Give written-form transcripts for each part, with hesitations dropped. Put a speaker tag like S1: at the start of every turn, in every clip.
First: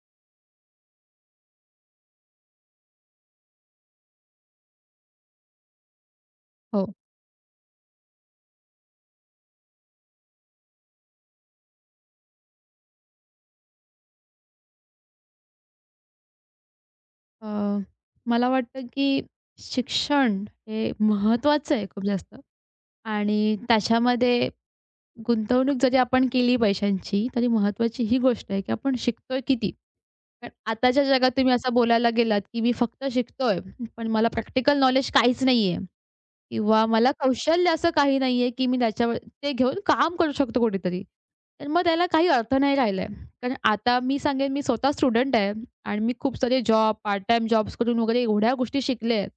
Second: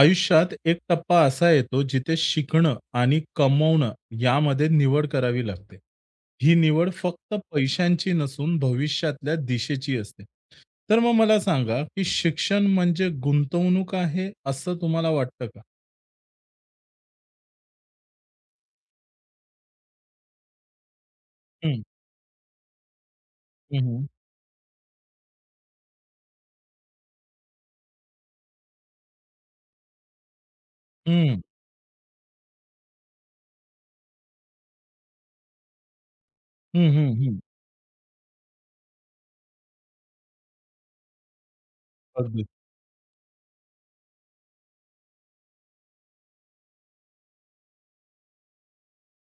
S1: आयुष्यात एक टप्पा असा येतो जिथे शिकणं आणि कमवणं यामध्ये निवड करावी लागते. ही
S2: हो.
S1: निवड फक्त पैशांची नसून भविष्यातल्या दिशेची असते. तर मग मला सांगा, की शिक्षण म्हणजे गुंतवणूक आहे, असं तुम्हाला वाटतं का?
S2: अ, मला वाटतं की शिक्षण हे महत्त्वाचं
S1: हं,
S2: आहे खूप जास्त आणि
S1: हं, हं.
S2: त्याच्यामध्ये गुंतवणूक जरी आपण केली पैशांची, तरी महत्त्वाची ही गोष्ट आहे की आपण शिकतोय किती? कारण आताच्या जगात
S1: हं,
S2: तुम्ही असं बोलायला गेलात की मी फक्त शिकतोय, पण मला प्रॅक्टिकल नॉलेज काहीच नाहीये. किंवा
S1: हं,
S2: मला
S1: हं, हं.
S2: कौशल्य असं काही नाहीये, की मी त्याच्यावर ते घेऊन काम करू शकतो कुठेतरी. तर मग त्याला काही
S1: अगदी.
S2: अर्थ नाही राहिलाय. कारण आता मी सांगेन मी स्वतः स्टुडंट आहे आणि मी खूप सारे जॉब, पार्ट टाईम जॉब्स करून वगैरे एवढ्या गोष्टी शिकले आहेत,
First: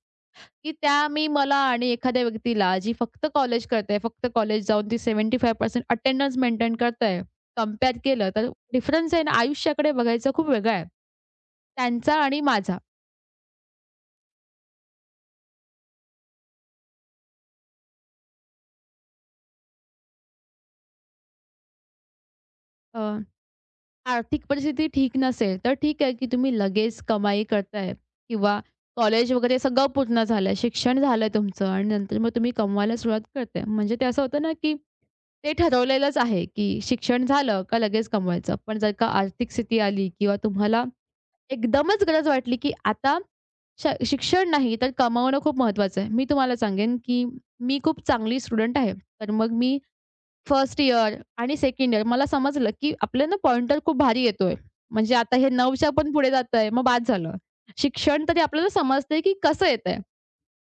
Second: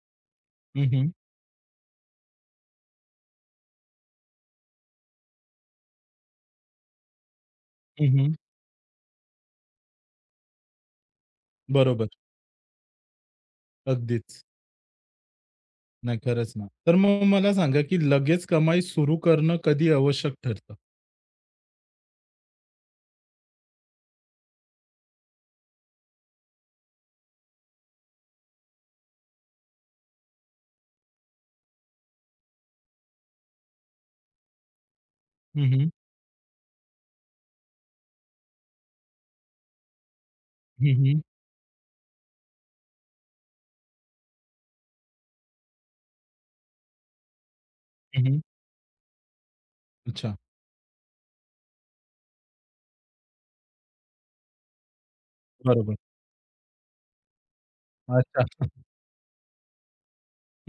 S2: की
S1: हं,
S2: त्या
S1: हं.
S2: मी मला आणि एखाद्या व्यक्तीला जी फक्त कॉलेज करते, फक्त कॉलेज जाऊन ती 75% अटेंडन्स मेंटेन करते, कंपेअर
S1: हं,
S2: केलं
S1: हं.
S2: तर डिफरन्स आहे ना, आयुष्याकडे बघायचा खूप वेगळा आहे
S1: बरोबर.
S2: त्यांचा आणि माझा.
S1: अगदीच. नाही, खरंच ना. तर मग मला सांगा, की लगेच कमाई सुरू करणं कधी आवश्यक ठरतं?
S2: आर्थिक परिस्थिती ठीक नसेल, तर ठीक आहे, की तुम्ही लगेच कमाई करताय किंवा कॉलेज वगैरे सगळं पूर्ण झालंय, शिक्षण झालंय तुमचं आणि नंतर मग तुम्ही कमवायला सुरुवात करताय. म्हणजे ते असं होतं ना, की ते
S1: हं, हं.
S2: ठरवलेलंच आहे, की शिक्षण झालं का लगेच कमवायचं. पण जर का आर्थिक स्थिती आली किंवा तुम्हाला
S1: हं, हं.
S2: एकदमच गरज वाटली, की आता शिक्षण नाही तर कमावणं खूप महत्त्वाचं आहे. मी तुम्हाला सांगेन, की मी खूप
S1: हं,
S2: चांगली
S1: हं.
S2: स्टुडंट आहे. तर मग मी
S1: अच्छा.
S2: फर्स्ट इयर आणि सेकंड इयर मला समजलं, की आपल्याला पॉइंटर खूप भारी येतोय. म्हणजे आता हे 9च्या
S1: बरोबर.
S2: पण पुढे जातंय, मग बाद झालं. शिक्षण तरी
S1: अच्छा.
S2: आपल्याला समजतंय, की कसं येतंय.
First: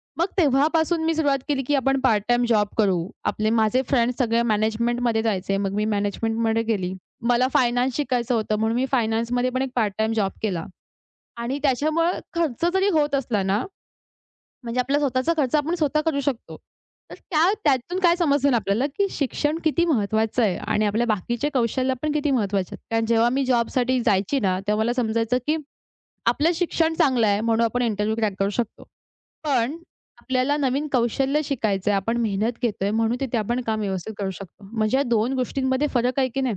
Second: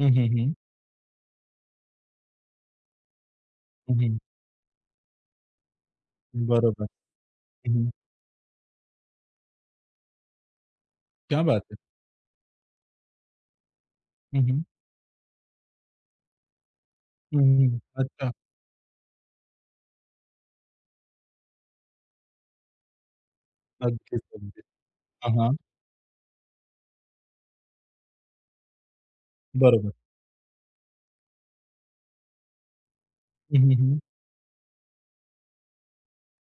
S1: हं,
S2: मग
S1: हं, हं.
S2: तेव्हापासून मी सुरुवात केली, की आपण पार्ट टाईम जॉब करू. आपले माझे
S1: हं,
S2: फ्रेंड्स
S1: हं.
S2: सगळे मॅनेजमेंटमध्ये जायचे. मग मी मॅनेजमेंटमध्ये
S1: बरोबर.
S2: गेली. मला
S1: हं, हं.
S2: फायनान्स शिकायचं होतं म्हणून मी फायनान्समध्ये पण एक पार्ट टाईम जॉब केला
S1: क्या
S2: आणि
S1: बात है!
S2: त्याच्यामुळं खर्च जरी होत असला ना,
S1: हं, हं.
S2: म्हणजे आपला स्वतःचा खर्च आपण स्वतः करू शकतो. तर
S1: हं,
S2: त्या
S1: हं.
S2: त्यातून काय
S1: अच्छा.
S2: समजलं ना आपल्याला, की शिक्षण किती महत्त्वाचं आहे आणि आपल्या बाकीचे कौशल्य पण किती महत्त्वाचे आहेत. कारण जेव्हा मी जॉबसाठी
S1: अगदीच,
S2: जायची ना,
S1: अगदीच.
S2: तेव्हा मला
S1: हां,
S2: समजायचं,
S1: हां.
S2: की आपलं शिक्षण चांगलं आहे म्हणून आपण इंटरव्ह्यू क्रॅक करू शकतो. पण
S1: बरोबर.
S2: आपल्याला नवीन कौशल्य शिकायचं आहे, आपण मेहनत घेतोय म्हणून तिथे
S1: हं,
S2: आपण
S1: हं,
S2: काम
S1: हं.
S2: व्यवस्थित करू शकतो. म्हणजे या 2 गोष्टींमध्ये फरक आहे की नाही?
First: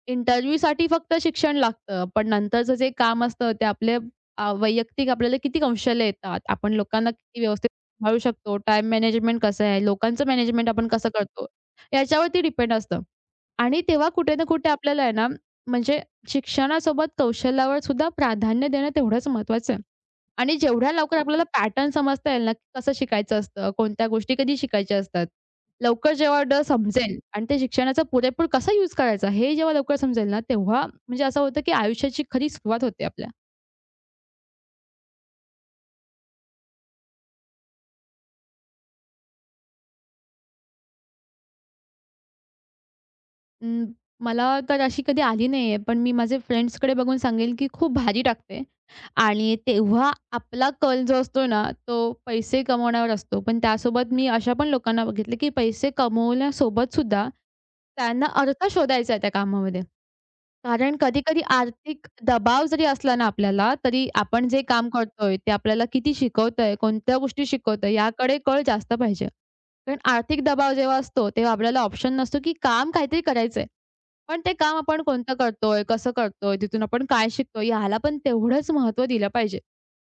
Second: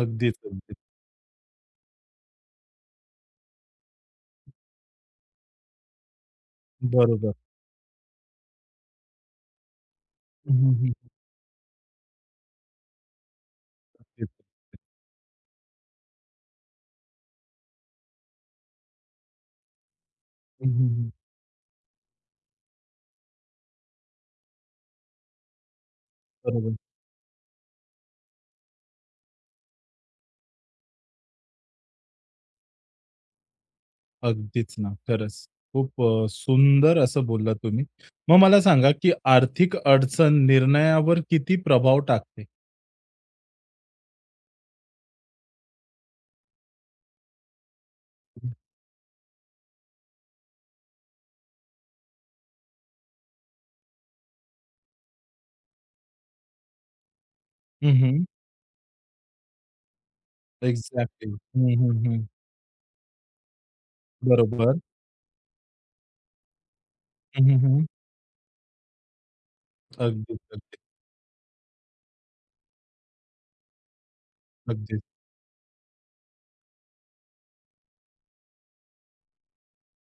S1: अगदीच, अगदीच.
S2: इंटरव्ह्यूसाठी फक्त शिक्षण लागतं. पण नंतरचं जे काम असतं ते आपले वैयक्तिक आपल्याला किती कौशल्य येतात. आपण लोकांना
S1: बरोबर.
S2: किती व्यवस्थित सांभाळू शकतो. टाईम मॅनेजमेंट कसं आहे? लोकांचं
S1: हं,
S2: मॅनेजमेंट
S1: हं,
S2: आपण
S1: हं.
S2: कसं करतो? याच्यावरती डिपेंड असतं. आणि तेव्हा
S1: अगदीच.
S2: कुठे ना कुठे आपल्याला आहे ना, म्हणजे शिक्षणासोबत कौशल्यावर सुद्धा प्राधान्य देणं तेवढंच महत्त्वाचं आहे. आणि
S1: हं, हं,
S2: जेवढ्या
S1: हं.
S2: लवकर आपल्याला पॅटर्न समजता येईल ना, की कसं शिकायचं असतं, कोणत्या गोष्टी कधी शिकायच्या असतात. लवकर जेव्हा
S1: बरोबर.
S2: समजेल आणि ते शिक्षणाचा पुरेपूर कसा यूज करायचा हे जेव्हा लवकर समजेल ना, तेव्हा म्हणजे असं होतं की आयुष्याची खरी सुरुवात होते आपल्या.
S1: अगदीच ना. खरंच. खूप सुंदर असं बोललात तुम्ही. मग मला सांगा, की आर्थिक अडचण निर्णयावर किती प्रभाव टाकते?
S2: अं, मला तर अशी कधी आली नाहीये, पण मी माझे फ्रेंड्सकडे बघून सांगेल की खूप भारी टाकते आणि तेव्हा आपला कल जो असतो ना, तो पैसे कमवण्यावर असतो. पण त्यासोबत मी अशा पण लोकांना बघितलं की पैसे कमवण्यासोबत सुद्धा
S1: हं, हं.
S2: त्यांना अर्थ शोधायचा आहे त्या कामामध्ये. कारण
S1: एक्झॅक्टली.
S2: कधी-कधी
S1: हं, हं,
S2: आर्थिक
S1: हं.
S2: दबाव जरी असला ना आपल्याला, तरी आपण जे
S1: बरोबर.
S2: काम करतोय ते आपल्याला किती शिकवतंय, कोणत्या
S1: हं,
S2: गोष्टी
S1: हं, हं.
S2: शिकवतंय याकडे कल जास्त पाहिजे. कारण
S1: अगदीच,
S2: आर्थिक दबाव
S1: अगदीच.
S2: जेव्हा असतो, तेव्हा आपल्याला ऑप्शन नसतो, की काम काहीतरी करायचंय. पण ते काम आपण
S1: अगदीच.
S2: कोणतं करतोय, कसं करतोय, तिथून आपण काय शिकतोय ह्याला पण तेवढंच महत्त्व दिलं पाहिजे.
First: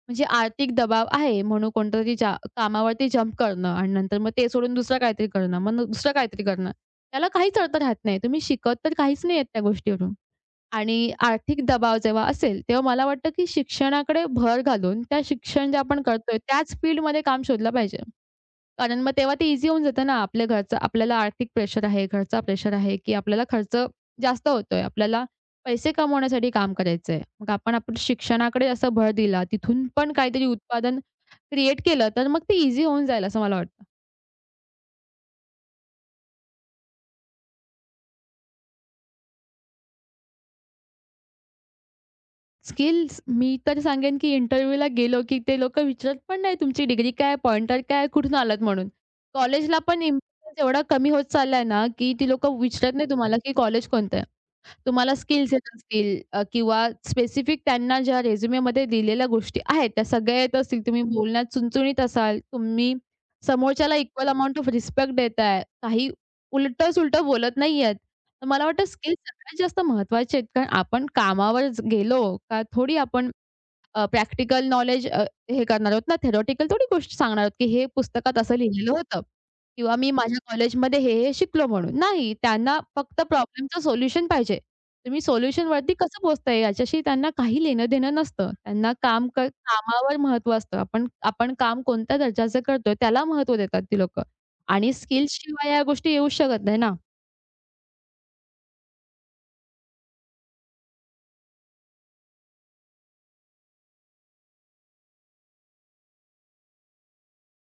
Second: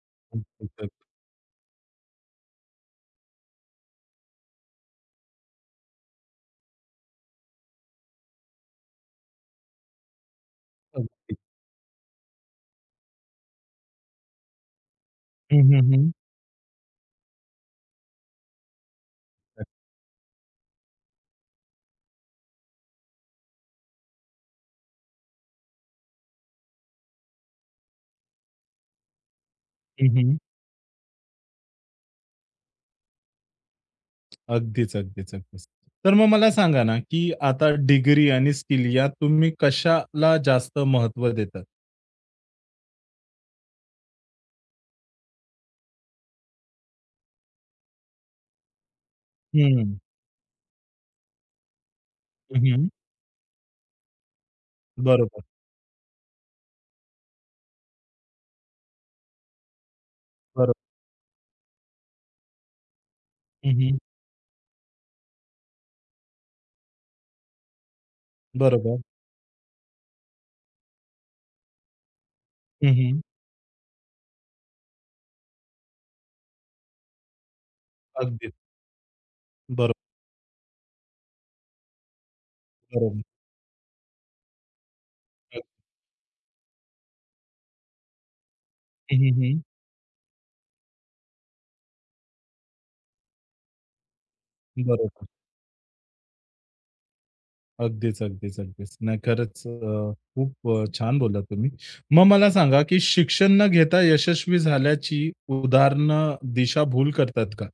S2: म्हणजे
S1: अगदीच,
S2: आर्थिक
S1: अगदीच.
S2: दबाव आहे म्हणून कोणतरी ज्या कामावरती जंप करणं आणि नंतर मग ते सोडून दुसरं काहीतरी करणं, मग दुसरं काहीतरी करणं, त्याला काहीच अर्थ राहत नाही. तुम्ही शिकत तर काहीच नाहीयेत त्या गोष्टीवरून. आणि आर्थिक दबाव जेव्हा असेल, तेव्हा मला वाटतं की शिक्षणाकडे भर घालून त्या
S1: हं,
S2: शिक्षण जे
S1: हं,
S2: आपण
S1: हं.
S2: करतोय त्याच फील्डमध्ये काम शोधलं पाहिजे. कारण मग तेव्हा ते ईझी होऊन जातं ना, आपल्या घरचं आपल्याला आर्थिक प्रेशर आहे, घरचा प्रेशर आहे, की आपल्याला खर्च जास्त होतोय. आपल्याला पैसे कमवण्यासाठी काम करायचंय. मग आपण आपण शिक्षणाकडे असा भर दिला, तिथून
S1: हं,
S2: पण
S1: हं.
S2: काहीतरी उत्पादन क्रिएट केलं, तर मग ते ईझी होऊन जाईल असं मला वाटतं.
S1: अगदीच, अगदीच, अगदीच. तर मग मला सांगा ना, की आता डिग्री आणि स्किल यात तुम्ही कशाला जास्त महत्त्व देतात?
S2: स्किल्स, मी तर सांगेन की इंटरव्ह्यूला गेलो, की ते लोकं विचारत पण नाही तुमची डिग्री काय, पॉइंटर काय, कुठून आलात म्हणून. कॉलेजला
S1: हं,
S2: पण इम्पोर्टन्स एवढा कमी होत चाललाय ना, की ती लोकं
S1: हं, हं.
S2: विचारत नाही तुम्हाला की कॉलेज कोणतं आहे? तुम्हाला
S1: बरोबर,
S2: स्किल्स येत असतील किंवा स्पेसिफिक त्यांना ज्या रिझ्यूमेमध्ये दिलेल्या गोष्टी आहेत, त्या सगळ्या येत असतील.
S1: बरोबर.
S2: तुम्ही बोलण्यात चुणचुणीत असाल, तुम्ही
S1: हं,
S2: समोरच्याला
S1: हं.
S2: इक्वल अमाउंट ऑफ रिस्पेक्ट देताय, काही उलटं-सुलटं बोलत नाहीयेत. तर मला वाटतं
S1: बरोबर.
S2: स्किल्स सगळ्यात जास्त महत्त्वाचे आहेत. कारण आपण कामावर गेलो का
S1: हं,
S2: थोडी
S1: हं.
S2: आपण प्रॅक्टिकल नॉलेज हे करणार आहोत ना, थेरॉटिकल थोडी गोष्ट सांगणार आहोत, की हे पुस्तकात असं
S1: अगदीच.
S2: लिहिलेलं होतं किंवा
S1: बरोबर,
S2: मी माझ्या कॉलेजमध्ये हे शिकलो म्हणून. नाही, त्यांना फक्त
S1: बरोबर.
S2: प्रॉब्लेमचं सोल्युशन पाहिजे. तुम्ही
S1: अग
S2: सोल्युशनवरती कसं पोहोचताय याच्याशी त्यांना काही लेणं-देणं नसतं. त्यांना
S1: हं,
S2: काम
S1: हं, हं.
S2: कामावर महत्त्व असतं. आपण आपण काम कोणत्या दर्जाचं करतोय त्याला महत्त्व देतात ती लोकं आणि
S1: बरोबर.
S2: स्किल्सशिवाय या गोष्टी येऊच शकत नाही ना.
S1: अगदीच, अगदीच, अगदीच. नाही खरंच खूप छान बोललात तुम्ही. मग मला सांगा, की शिक्षण न घेता यशस्वी झाल्याची उदाहरणं दिशाभूल करतात का?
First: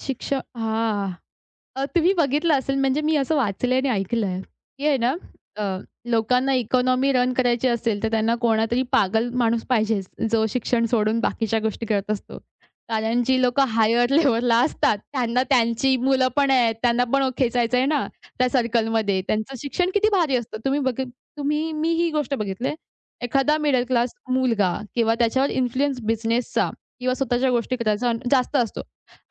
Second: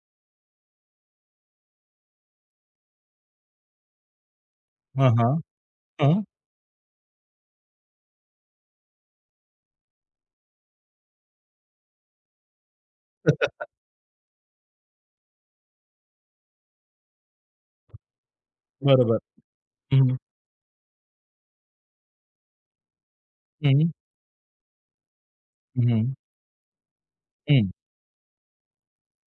S2: हां. तुम्ही बघितलं असेल म्हणजे मी असं वाचलंय आणि ऐकलंय, की आहे
S1: हां,
S2: ना,
S1: हां.
S2: अ,
S1: हां.
S2: लोकांना इकॉनॉमी रन करायची असेल, तर त्यांना कोणातरी पागल माणूस पाहिजेच, जो शिक्षण सोडून बाकीच्या गोष्टी करत असतो. कारण जी लोकं हायर लेव्हलला असतात, त्यांना त्यांची मुलं पण आहेत, त्यांना पण खेचायचं आहे ना त्या
S1: बरोबर.
S2: सर्कलमध्ये. त्यांचं शिक्षण
S1: हं,
S2: किती
S1: हं.
S2: भारी असतं. तुम्ही मी ही गोष्ट बघितली. एखादा मिडल क्लास मुलगा किंवा त्याच्यावर
S1: हं,
S2: इन्फ्लुअन्स
S1: हं.
S2: बिझनेसचा किंवा स्वतःच्या
S1: हं.
S2: गोष्टी करायचा जास्त असतो.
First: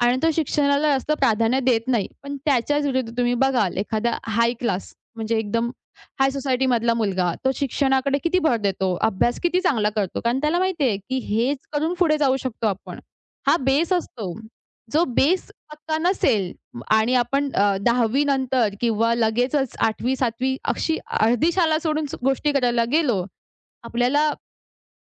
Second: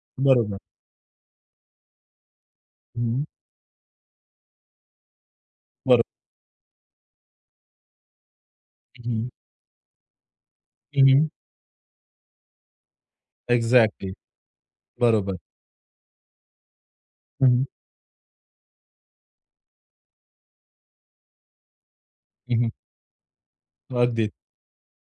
S2: आणि तो
S1: बरोबर.
S2: शिक्षणाला जास्त प्राधान्य देत नाही. पण त्याच्याच विरुद्ध
S1: हं.
S2: तुम्ही बघाल एखादा हाय क्लास म्हणजे एकदम
S1: बरोबर.
S2: हाय सोसायटीमधला मुलगा, तो शिक्षणाकडे किती भर देतो,
S1: हं, हं.
S2: अभ्यास किती चांगला करतो. कारण त्याला माहिती आहे, की हेच करून पुढे जाऊ शकतो आपण. हा बेस
S1: एक्झॅक्टली.
S2: असतो. जो
S1: बरोबर.
S2: बेस पक्का नसेल आणि
S1: हं,
S2: आपण
S1: हं.
S2: 10वी नंतर किंवा लगेचच 8वी 7वी अशी अर्धी शाळा सोडून गोष्टी करायला गेलो,
S1: अगदीच.
S2: आपल्याला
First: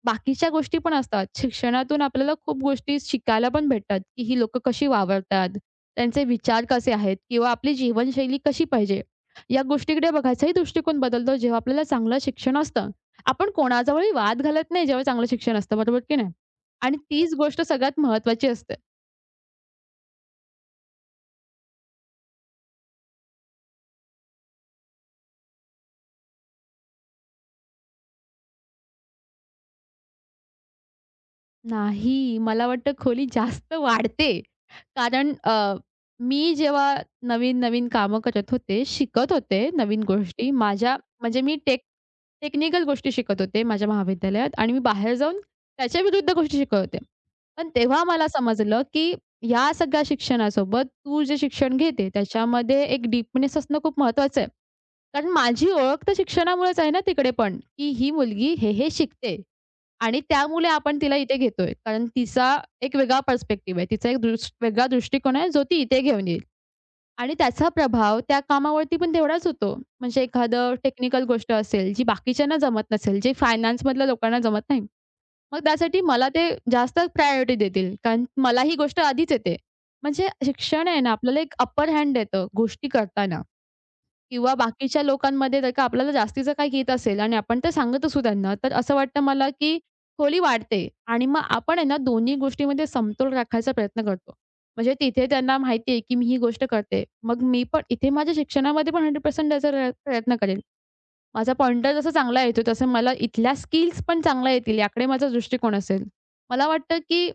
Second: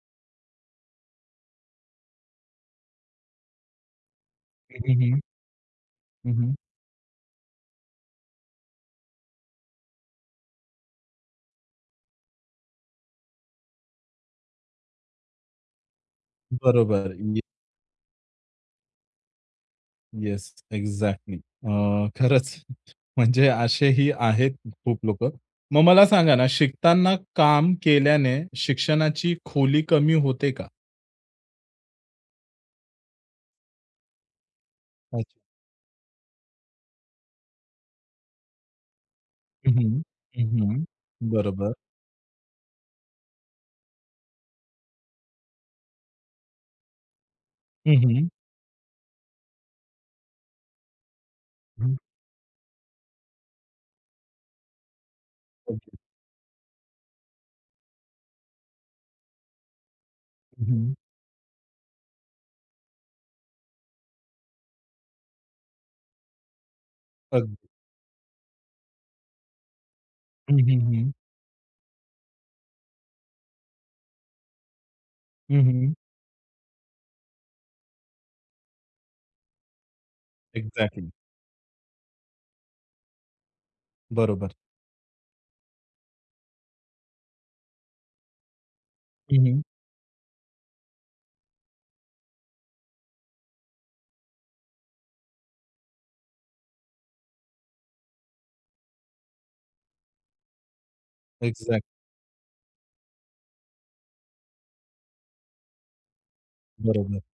S2: बाकीच्या गोष्टी पण असतात. शिक्षणातून आपल्याला खूप गोष्टी शिकायला पण भेटतात, की ही लोक
S1: हं,
S2: कशी
S1: हं, हं.
S2: वावरतात, त्यांचे
S1: हं,
S2: विचार कसे आहेत किंवा आपली जीवनशैली कशी पाहिजे. या गोष्टीकडे बघायचाही दृष्टिकोन बदलतो जेव्हा आपल्याला चांगलं शिक्षण असतं. आपण कोणाजवळही वाद घालत नाही जेव्हा चांगलं शिक्षण असतं, बरोबर की नाही? आणि
S1: बरोबर.
S2: तीच गोष्ट सगळ्यात महत्त्वाची असते.
S1: Yes, exactly. खरंच म्हणजे असेही आहेत खूप लोकं. मग मला सांगा ना, शिकताना काम केल्याने शिक्षणाची खोली कमी होते का?
S2: नाही, मला वाटतं खोली जास्त वाढते. कारण
S1: अच्छा.
S2: मी जेव्हा नवीन-नवीन कामं करत होते, शिकत होते
S1: हं, हं.
S2: नवीन
S1: हं,
S2: गोष्टी.
S1: हं.
S2: माझ्या म्हणजे मी
S1: बरोबर.
S2: टेक्निकल गोष्टी शिकत होते माझ्या महाविद्यालयात आणि मी बाहेर जाऊन त्याच्या विरुद्ध गोष्टी शिकत होते. पण
S1: हं,
S2: तेव्हा मला
S1: हं.
S2: समजलं, की या सगळ्या शिक्षणासोबत तू जे शिक्षण
S1: हं.
S2: घेते त्याच्यामध्ये एक डीपनेस असणं खूप महत्त्वाचं आहे. कारण माझी
S1: अगदी.
S2: ओळख तर शिक्षणामुळेच आहे ना तिकडे पण, की ही मुलगी हे शिकते. आणि त्यामुळे
S1: हं.
S2: आपण तिला इथे घेतोय. कारण तिचा एक वेगळा पर्स्पेक्टिव्ह आहे. तिचा एक वेगळा दृष्टिकोन आहे, जो ती इथे घेऊन येईल. आणि
S1: अगदी.
S2: त्याचा प्रभाव त्या कामावरती पण तेवढाच होतो. म्हणजे
S1: हं,
S2: एखादं
S1: हं, हं.
S2: टेक्निकल गोष्ट असेल, जी बाकीच्यांना जमत नसेल, जे फायनान्समधल्या लोकांना जमत नाही. मग
S1: हं, हं.
S2: त्यासाठी मला ते जास्त प्रायोरिटी देतील. कारण मला ही गोष्ट आधीच येते. म्हणजे शिक्षण आहे
S1: एक्झॅक्टली.
S2: ना, आपल्याला एक अपर हँड देतं गोष्टी करताना.
S1: बरोबर.
S2: किंवा बाकीच्या लोकांमध्ये जर का आपल्याला जास्तीचं काही येत असेल आणि आपण ते सांगत असू त्यांना, तर असं वाटतं
S1: हं,
S2: मला,
S1: हं.
S2: की खोली वाढते आणि मग आपण आहे ना दोन्ही गोष्टीमध्ये समतोल राखायचा प्रयत्न करतो. म्हणजे तिथे त्यांना माहिती आहे, की मी ही गोष्ट करते. मग मी पण इथे माझ्या शिक्षणामध्ये पण 100% द्यायचा प्रयत्न करेन. माझा
S1: एक्झॅक्ट
S2: पॉइंटर जसा चांगला येतो, तसं मला इथल्या स्किल्स पण चांगल्या येतील याकडे माझा दृष्टिकोन असेल. मला वाटतं,
S1: बरोबर.
S2: की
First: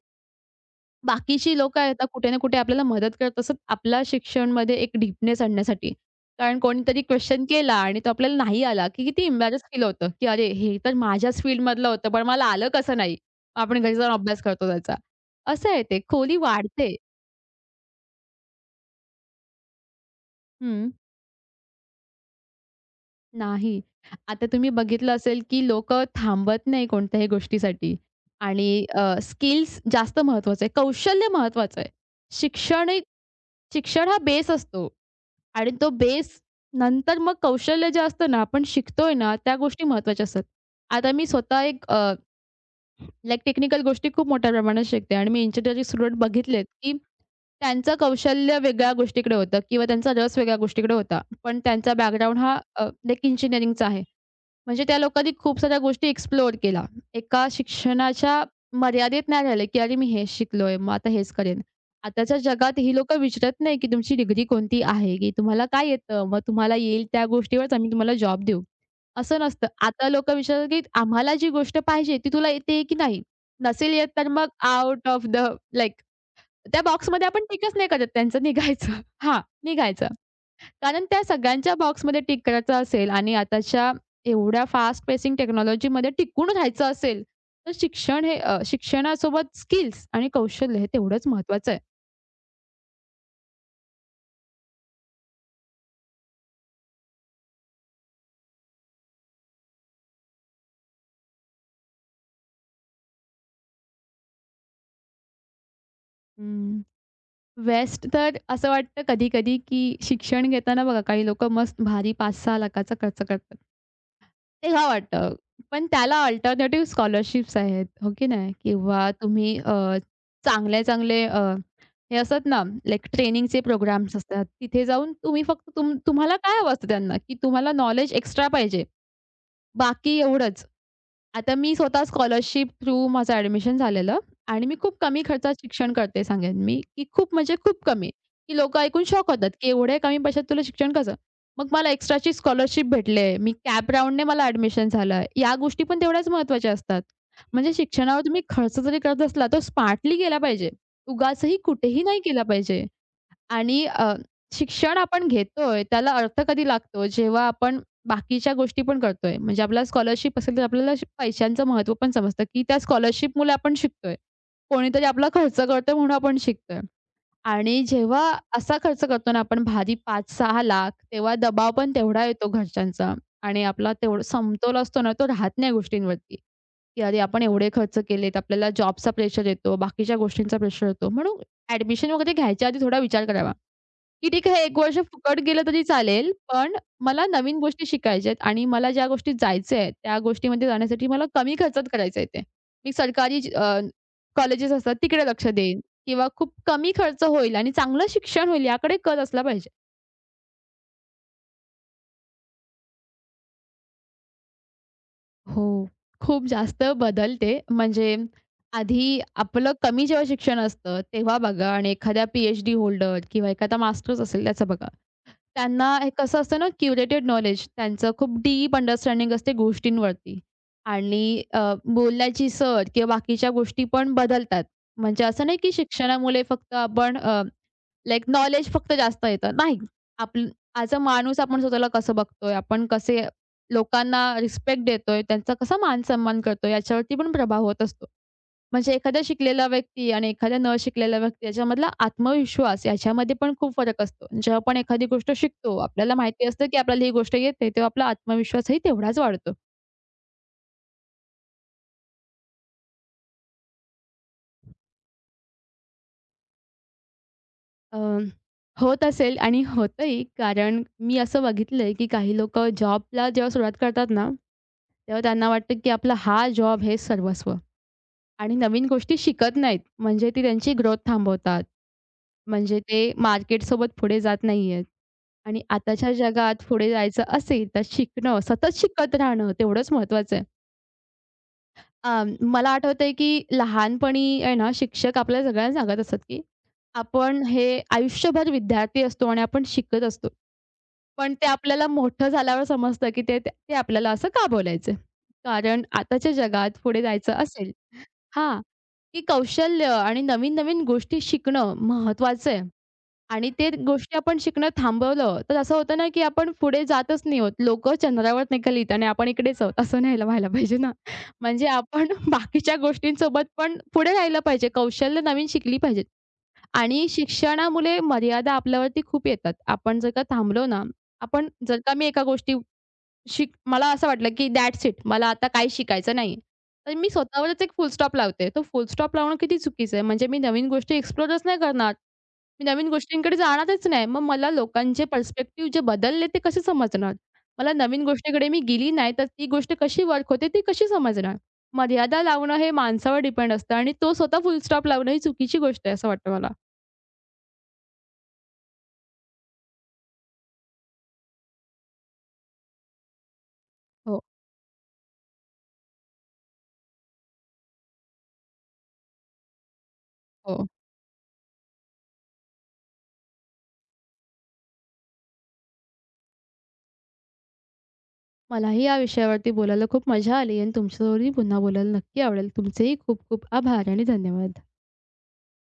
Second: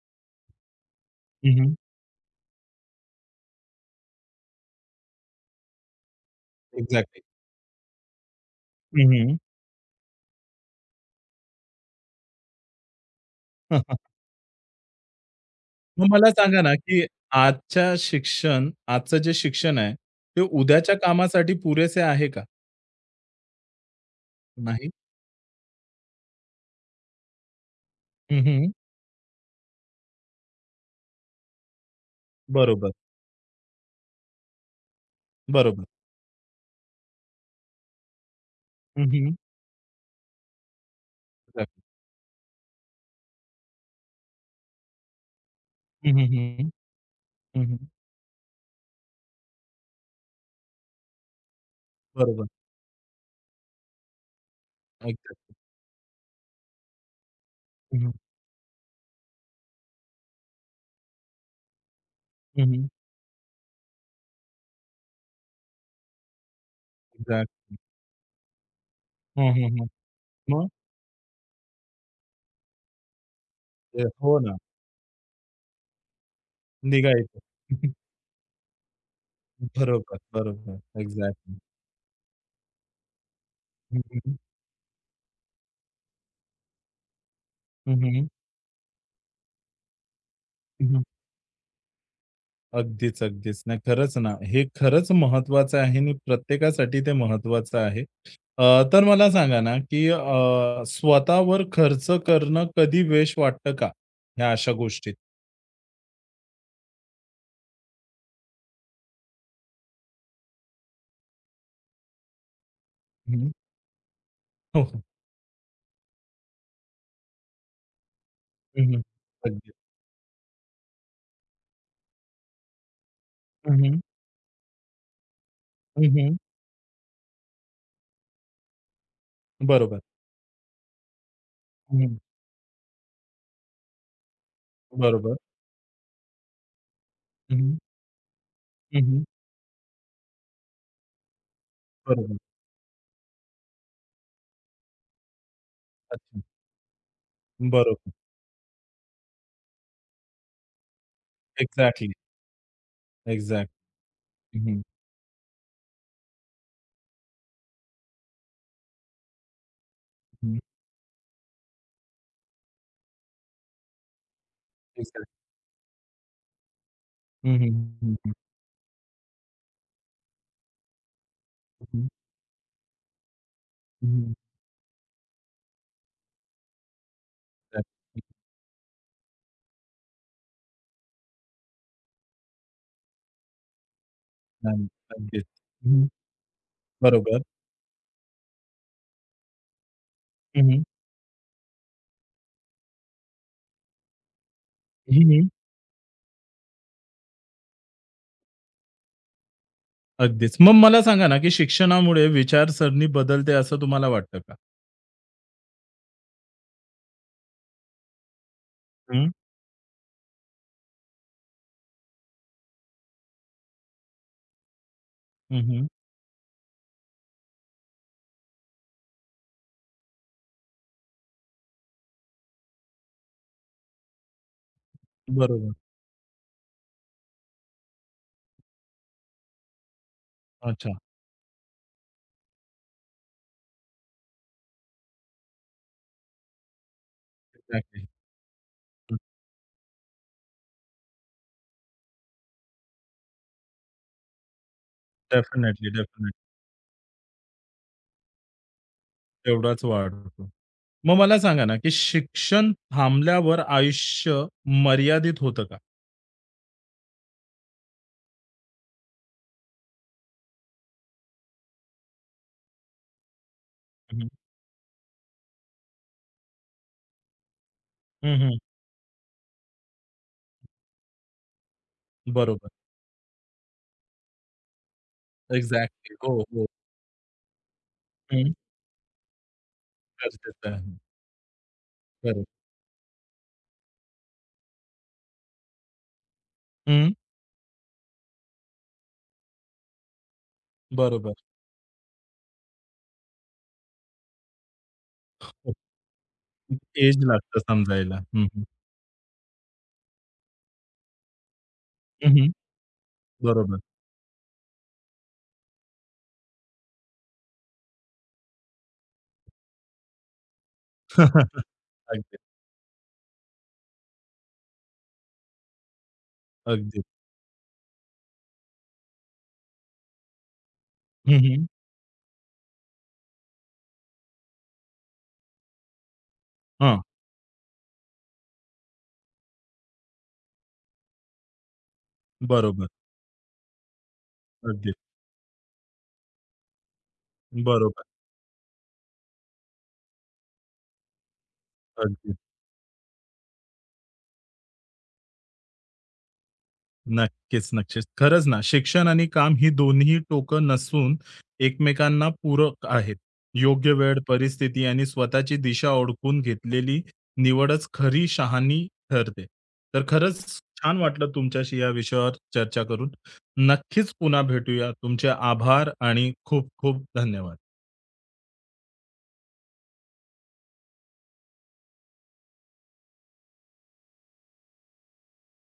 S1: हं,
S2: बाकीची
S1: हं.
S2: लोकं आहेत ना, कुठे ना कुठे आपल्याला मदत करत असत, आपला शिक्षणमध्ये एक डीपनेस आणण्यासाठी. कारण कोणीतरी
S1: एक्झॅक्टली.
S2: क्वेश्चन केला आणि तो आपल्याला नाही आला, की
S1: हं,
S2: किती
S1: हं.
S2: एम्बॅरस फील होतं, की "अरे, हे तर माझ्याच फील्डमधलं होतं, पण मला आलं कसं नाही?" आपण घरी जाऊन अभ्यास करतो त्याचा. असं आहे ते,
S1: मग मला
S2: खोली
S1: सांगा ना,
S2: वाढते.
S1: की आजच्या शिक्षण आजचं जे शिक्षण आहे, ते
S2: हं.
S1: उद्याच्या कामासाठी पुरेसे आहे का?
S2: नाही. आता तुम्ही
S1: नाही.
S2: बघितलं असेल, की लोकं थांबत नाही कोणत्याही गोष्टीसाठी
S1: हं, हं.
S2: आणि स्किल्स जास्त महत्त्वाचं आहे, कौशल्य महत्त्वाचं आहे. शिक्षण
S1: बरोबर,
S2: शिक्षण हा बेस असतो आणि
S1: बरोबर.
S2: तो बेस नंतर मग कौशल्य जे असतं ना, आपण
S1: हं,
S2: शिकतोय
S1: हं.
S2: ना, त्या गोष्टी महत्त्वाच्या असतात. आता मी स्वतः
S1: एक्झॅक्टली.
S2: एक टेक्निकल गोष्टी खूप मोठ्या प्रमाणात शिकते आणि मी इंजिनिअरिंगचे
S1: हं,
S2: स्टुडंट
S1: हं,
S2: बघितलेत,
S1: हं.
S2: की
S1: हं, हं.
S2: त्यांचं कौशल्य वेगळ्या गोष्टीकडे होतं किंवा त्यांचा रस वेगळ्या गोष्टीकडे होता. पण त्यांचा बॅकग्राऊंड
S1: बरोबर.
S2: हा इंजिनिअरिंगचा आहे. म्हणजे त्या लोकांनी
S1: एक्झॅक्टली.
S2: खूप साऱ्या गोष्टी एक्सप्लोर केला एका
S1: हं, हं.
S2: शिक्षणाच्या मर्यादेत नाही राहिले, की "अरे, मी हेच शिकलोय, मग आता हेच करेन." आताच्या
S1: हं,
S2: जगात
S1: हं.
S2: ही लोकं विचारत नाही, की तुमची डिग्री कोणती आहे, की तुम्हाला काय येतं? मग तुम्हाला येईल त्या
S1: एक्झॅक्ट.
S2: गोष्टीवरच आम्ही तुम्हाला जॉब देऊ. असं
S1: हं,
S2: नसतं.
S1: हं, हं.
S2: आता लोकं विचारतात,
S1: मग?
S2: की "आम्हाला जी गोष्ट पाहिजे ती तुला येते की नाही? नसेल
S1: ए,
S2: येत तर
S1: हो
S2: मग
S1: ना.
S2: आउट ऑफ द लाइक त्या बॉक्समध्ये
S1: निघायचं.
S2: आपण टिकच नाही करत." त्यांचं निघायचं. हां, निघायचं.
S1: बरोबर, बरोबर.
S2: कारण त्या
S1: एक्झॅक्टली.
S2: सगळ्यांच्या बॉक्समध्ये टिक करायचं असेल आणि आताच्या
S1: हं, हं.
S2: एवढ्या फास्ट पेसिंग टेक्नॉलॉजीमध्ये टिकून राहायचं असेल, तर
S1: हं,
S2: शिक्षण
S1: हं.
S2: हे शिक्षणासोबत स्किल्स आणि कौशल्य हे
S1: हं, हं.
S2: तेवढंच महत्त्वाचं आहे.
S1: अगदीच, अगदीच. नाही खरंच ना, हे खरंच महत्वाचं आहे आणि प्रत्येकासाठी ते महत्वाचं आहे. अ, तर मला सांगा ना, की स्वतःवर खर्च करणं कधी वेश वाटतं का? ह्या अशा गोष्टीत?
S2: हं. वेस्ट तर असं वाटतं कधी-कधी, की शिक्षण घेताना बघा काही लोकं मस्त भारी 5-6 लाखाचा खर्च
S1: हं.
S2: करतात.
S1: हो,
S2: तेव्हा
S1: हो.
S2: वाटतं. पण त्याला अल्टरनेटिव्ह स्कॉलरशिप्स आहेत, हो की नाही?
S1: हं, हं.
S2: किंवा तुम्ही
S1: अगदी.
S2: चांगले-चांगले हे असतात ना, लाइक ट्रेनिंगचे
S1: हं, हं.
S2: प्रोग्राम्स असतात. तिथे जाऊन तुम्ही फक्त
S1: हं, हं.
S2: तुम्हाला काय हवं असतं त्यांना, की तुम्हाला नॉलेज एक्स्ट्रा पाहिजे.
S1: बरोबर.
S2: बाकी एवढंच. आता मी
S1: हं,
S2: स्वतः
S1: हं.
S2: स्कॉलरशिप थ्रू माझं ॲडमिशन झालेलं आणि मी खूप कमी
S1: बरोबर.
S2: खर्चात शिक्षण करते सांगेन मी, की खूप म्हणजे
S1: हं, हं.
S2: खूप कमी, की लोकं
S1: हं,
S2: ऐकून
S1: हं.
S2: शॉक होतात, की एवढ्या कमी पैशात तुला शिक्षण कसं? मग मला एक्स्ट्राची
S1: बरोबर.
S2: स्कॉलरशिप भेटले, मी कॅप राउंडने मला ॲडमिशन झालं. या गोष्टी पण तेवढ्याच
S1: अच्छा.
S2: महत्त्वाच्या असतात. म्हणजे
S1: बरोबर.
S2: शिक्षणावर तुम्ही खर्च जरी करत असला, तो स्मार्टली केला पाहिजे. उगाचही कुठेही
S1: एक्झॅक्टली.
S2: नाही केला पाहिजे. आणि
S1: एक्झॅक्टली.
S2: अ,
S1: हं,
S2: शिक्षण आपण घेतोय त्याला अर्थ कधी लागतो? जेव्हा आपण बाकीच्या गोष्टी पण करतोय. म्हणजे आपल्याला स्कॉलरशिप असेल,
S1: हं.
S2: तर आपल्याला पैशांचं महत्त्व पण समजतं, की त्या स्कॉलरशिपमुळे आपण शिकतोय. कोणीतरी आपला
S1: एक्झॅक्टली.
S2: खर्च करतोय म्हणून आपण शिकतोय.
S1: हं, हं.
S2: आणि
S1: हं,
S2: जेव्हा
S1: हं.
S2: असा खर्च करतो ना आपण भारी 5-6 लाख तेव्हा दबाव पण तेवढा येतो घरच्यांचा आणि आपला
S1: हं,
S2: तेवढा
S1: हं.
S2: समतोल असतो ना, तो राहत नाही गोष्टींवरती, की अरे आपण एवढे खर्च केलेत. आपल्याला जॉबचा प्रेशर येतो, बाकीच्या गोष्टींचा प्रेशर येतो. म्हणून ॲडमिशन वगैरे घ्यायच्या आधी थोडा विचार करावा. की ठीक आहे एक वर्ष
S1: एक्झॅक्टली.
S2: फुकट
S1: अगदीच.
S2: गेलं तरी
S1: हं.
S2: चालेल, पण मला
S1: बरोबर.
S2: नवीन गोष्टी शिकायच्या आहेत आणि मला ज्या गोष्टीत जायचं आहे, त्या गोष्टीमध्ये
S1: हं, हं.
S2: जाण्यासाठी मला कमी खर्चात करायचं आहे ते. मी सरकारी ज कॉलेजेस असतात तिकडे
S1: हं, हं.
S2: लक्ष देईन किंवा खूप कमी खर्च होईल आणि चांगलं शिक्षण होईल याकडे कल असला पाहिजे.
S1: अगदीच. मग मला सांगा ना, की शिक्षणामुळे विचारसरणी बदलते असं तुम्हाला वाटतं का?
S2: हो, खूप जास्त बदलते. म्हणजे आधी
S1: हं.
S2: आपलं कमी जेव्हा शिक्षण असतं, तेव्हा बघा आणि एखाद्या PhD होल्डर किंवा एखादा मास्टर्स असेल त्याचं बघा.
S1: हं, हं.
S2: त्यांना हे कसं असतं ना, क्युरेटेड नॉलेज त्यांचं खूप डीप अंडरस्टँडिंग असते गोष्टींवरती आणि अ, बोलण्याची सर किंवा बाकीच्या गोष्टी पण बदलतात. म्हणजे असं नाही की
S1: बरोबर.
S2: शिक्षणामुळे फक्त आपण अ, नॉलेज फक्त जास्त येतं. नाही, आपलं
S1: अच्छा.
S2: ॲज अ माणूस आपण स्वतःला कसं बघतोय, आपण कसे लोकांना रिस्पेक्ट देतोय, त्यांचा कसा मान-सन्मान करतोय याच्यावरती पण प्रभाव होत
S1: एक्झॅक्टली.
S2: असतो. म्हणजे
S1: हं.
S2: एखादा शिकलेला व्यक्ती आणि एखाद्या न शिकलेला व्यक्ती याच्यामधला आत्मविश्वास याच्यामध्ये पण खूप फरक असतो. जेव्हा आपण एखादी गोष्ट शिकतो, आपल्याला
S1: डेफिनिटली,
S2: माहिती असतं, की आपल्याला ही गोष्ट येते, तेव्हा आपला आत्मविश्वासही तेवढाच वाढतो.
S1: तेवढाच वाढतो. मग मला सांगा ना, की शिक्षण थांबल्यावर आयुष्य मर्यादित होतं का?
S2: अ होत असेल आणि होतंही. कारण मी असं बघितलंय, की काही लोकं जॉबला जेव्हा सुरुवात करतात
S1: हं, हं.
S2: ना, तेव्हा त्यांना वाटतं, की आपला हा जॉब हे सर्वस्व.
S1: हं,
S2: आणि
S1: हं.
S2: नवीन गोष्टी शिकत नाहीत. म्हणजे ती त्यांची ग्रोथ थांबवतात.
S1: बरोबर.
S2: म्हणजे ते मार्केट सोबत पुढे जात नाहीयेत. आणि आताच्या
S1: एक्झॅक्टली. हो,
S2: जगात
S1: हो.
S2: पुढे जायचं असेल, तर शिकणं,
S1: हं.
S2: सतत शिकत राहणं तेवढंच महत्त्वाचं आहे.
S1: गरजेचं आहे.
S2: अ,
S1: बरोबर.
S2: मला आठवतंय की लहानपणी आहे ना, शिक्षक आपल्याला सगळ्यांना सांगत असतात, की
S1: हं.
S2: आपण हे आयुष्यभर विद्यार्थी असतो आणि आपण शिकत असतो.
S1: बरोबर.
S2: पण ते आपल्याला मोठं झाल्यावर समजतं, की ते ते आपल्याला असं का बोलायचं?
S1: हो.
S2: कारण आताच्या जगात पुढे
S1: एज
S2: जायचं
S1: लागतं
S2: असेल
S1: समजायला. हं,
S2: हां,
S1: हं.
S2: की कौशल्य आणि नवीन-नवीन गोष्टी शिकणं
S1: हं, हं.
S2: महत्त्वाचं आहे आणि ते
S1: बरोबर.
S2: गोष्टी आपण शिकणं थांबवलं, तर असं होतं ना, की आपण पुढे जातच नाही होत. लोकं चंद्रावर निघालीत आणि आपण इकडेच आहोत, असं नाही व्हायला पाहिजे ना. म्हणजे आपण
S1: अगदी,
S2: बाकीच्या गोष्टींसोबत पण पुढे राहिलं पाहिजे, कौशल्य नवीन शिकली पाहिजेत.
S1: अगदी.
S2: आणि शिक्षणामुळे मर्यादा आपल्यावरती खूप येतात. आपण जर का थांबलो ना,
S1: हं,
S2: आपण
S1: हं.
S2: जर का मी एका गोष्टी शिक मला असं वाटलं, की दॅट्स इट मला आता काही शिकायचं नाहीये. तर
S1: हां.
S2: मी स्वतःवरच एक फुल स्टॉप लावते. तो फुल स्टॉप लावणं किती चुकीचं आहे. म्हणजे मी नवीन गोष्टी एक्सप्लोरच नाही करणार. मी
S1: बरोबर.
S2: नवीन गोष्टींकडे जाणारच नाही. मग मला
S1: अगदी.
S2: लोकांचे पर्स्पेक्टिव्ह जे बदलले ते कसे समजणार? मला
S1: बरोबर.
S2: नवीन गोष्टीकडे मी गेली नाही, तर ती गोष्ट कशी वर्क होते ती कशी समजणार? मर्यादा
S1: अगदी.
S2: लावणं हे माणसावर डिपेंड असतं आणि तो स्वतः फुल स्टॉप लावणं ही चुकीची गोष्ट आहे असं वाटतं मला.
S1: नक्कीच, नक्कीच. खरंच ना, शिक्षण आणि काम ही दोन्ही टोकं नसून एकमेकांना पूरक आहेत. योग्य वेळ, परिस्थिती आणि स्वतःची दिशा ओळखून घेतलेली निवडच खरी शहाणी ठरते. तर खरंच
S2: हो.
S1: छान वाटलं तुमच्याशी या विषयावर चर्चा करून. नक्कीच पुन्हा भेटूया. तुमचे आभार आणि खूप खूप धन्यवाद.
S2: मलाही या विषयावरती बोलायला खूप मजा आली आणि तुमच्याबरोबरही पुन्हा बोलायला नक्की आवडेल. तुमचेही खूप खूप आभार आणि धन्यवाद.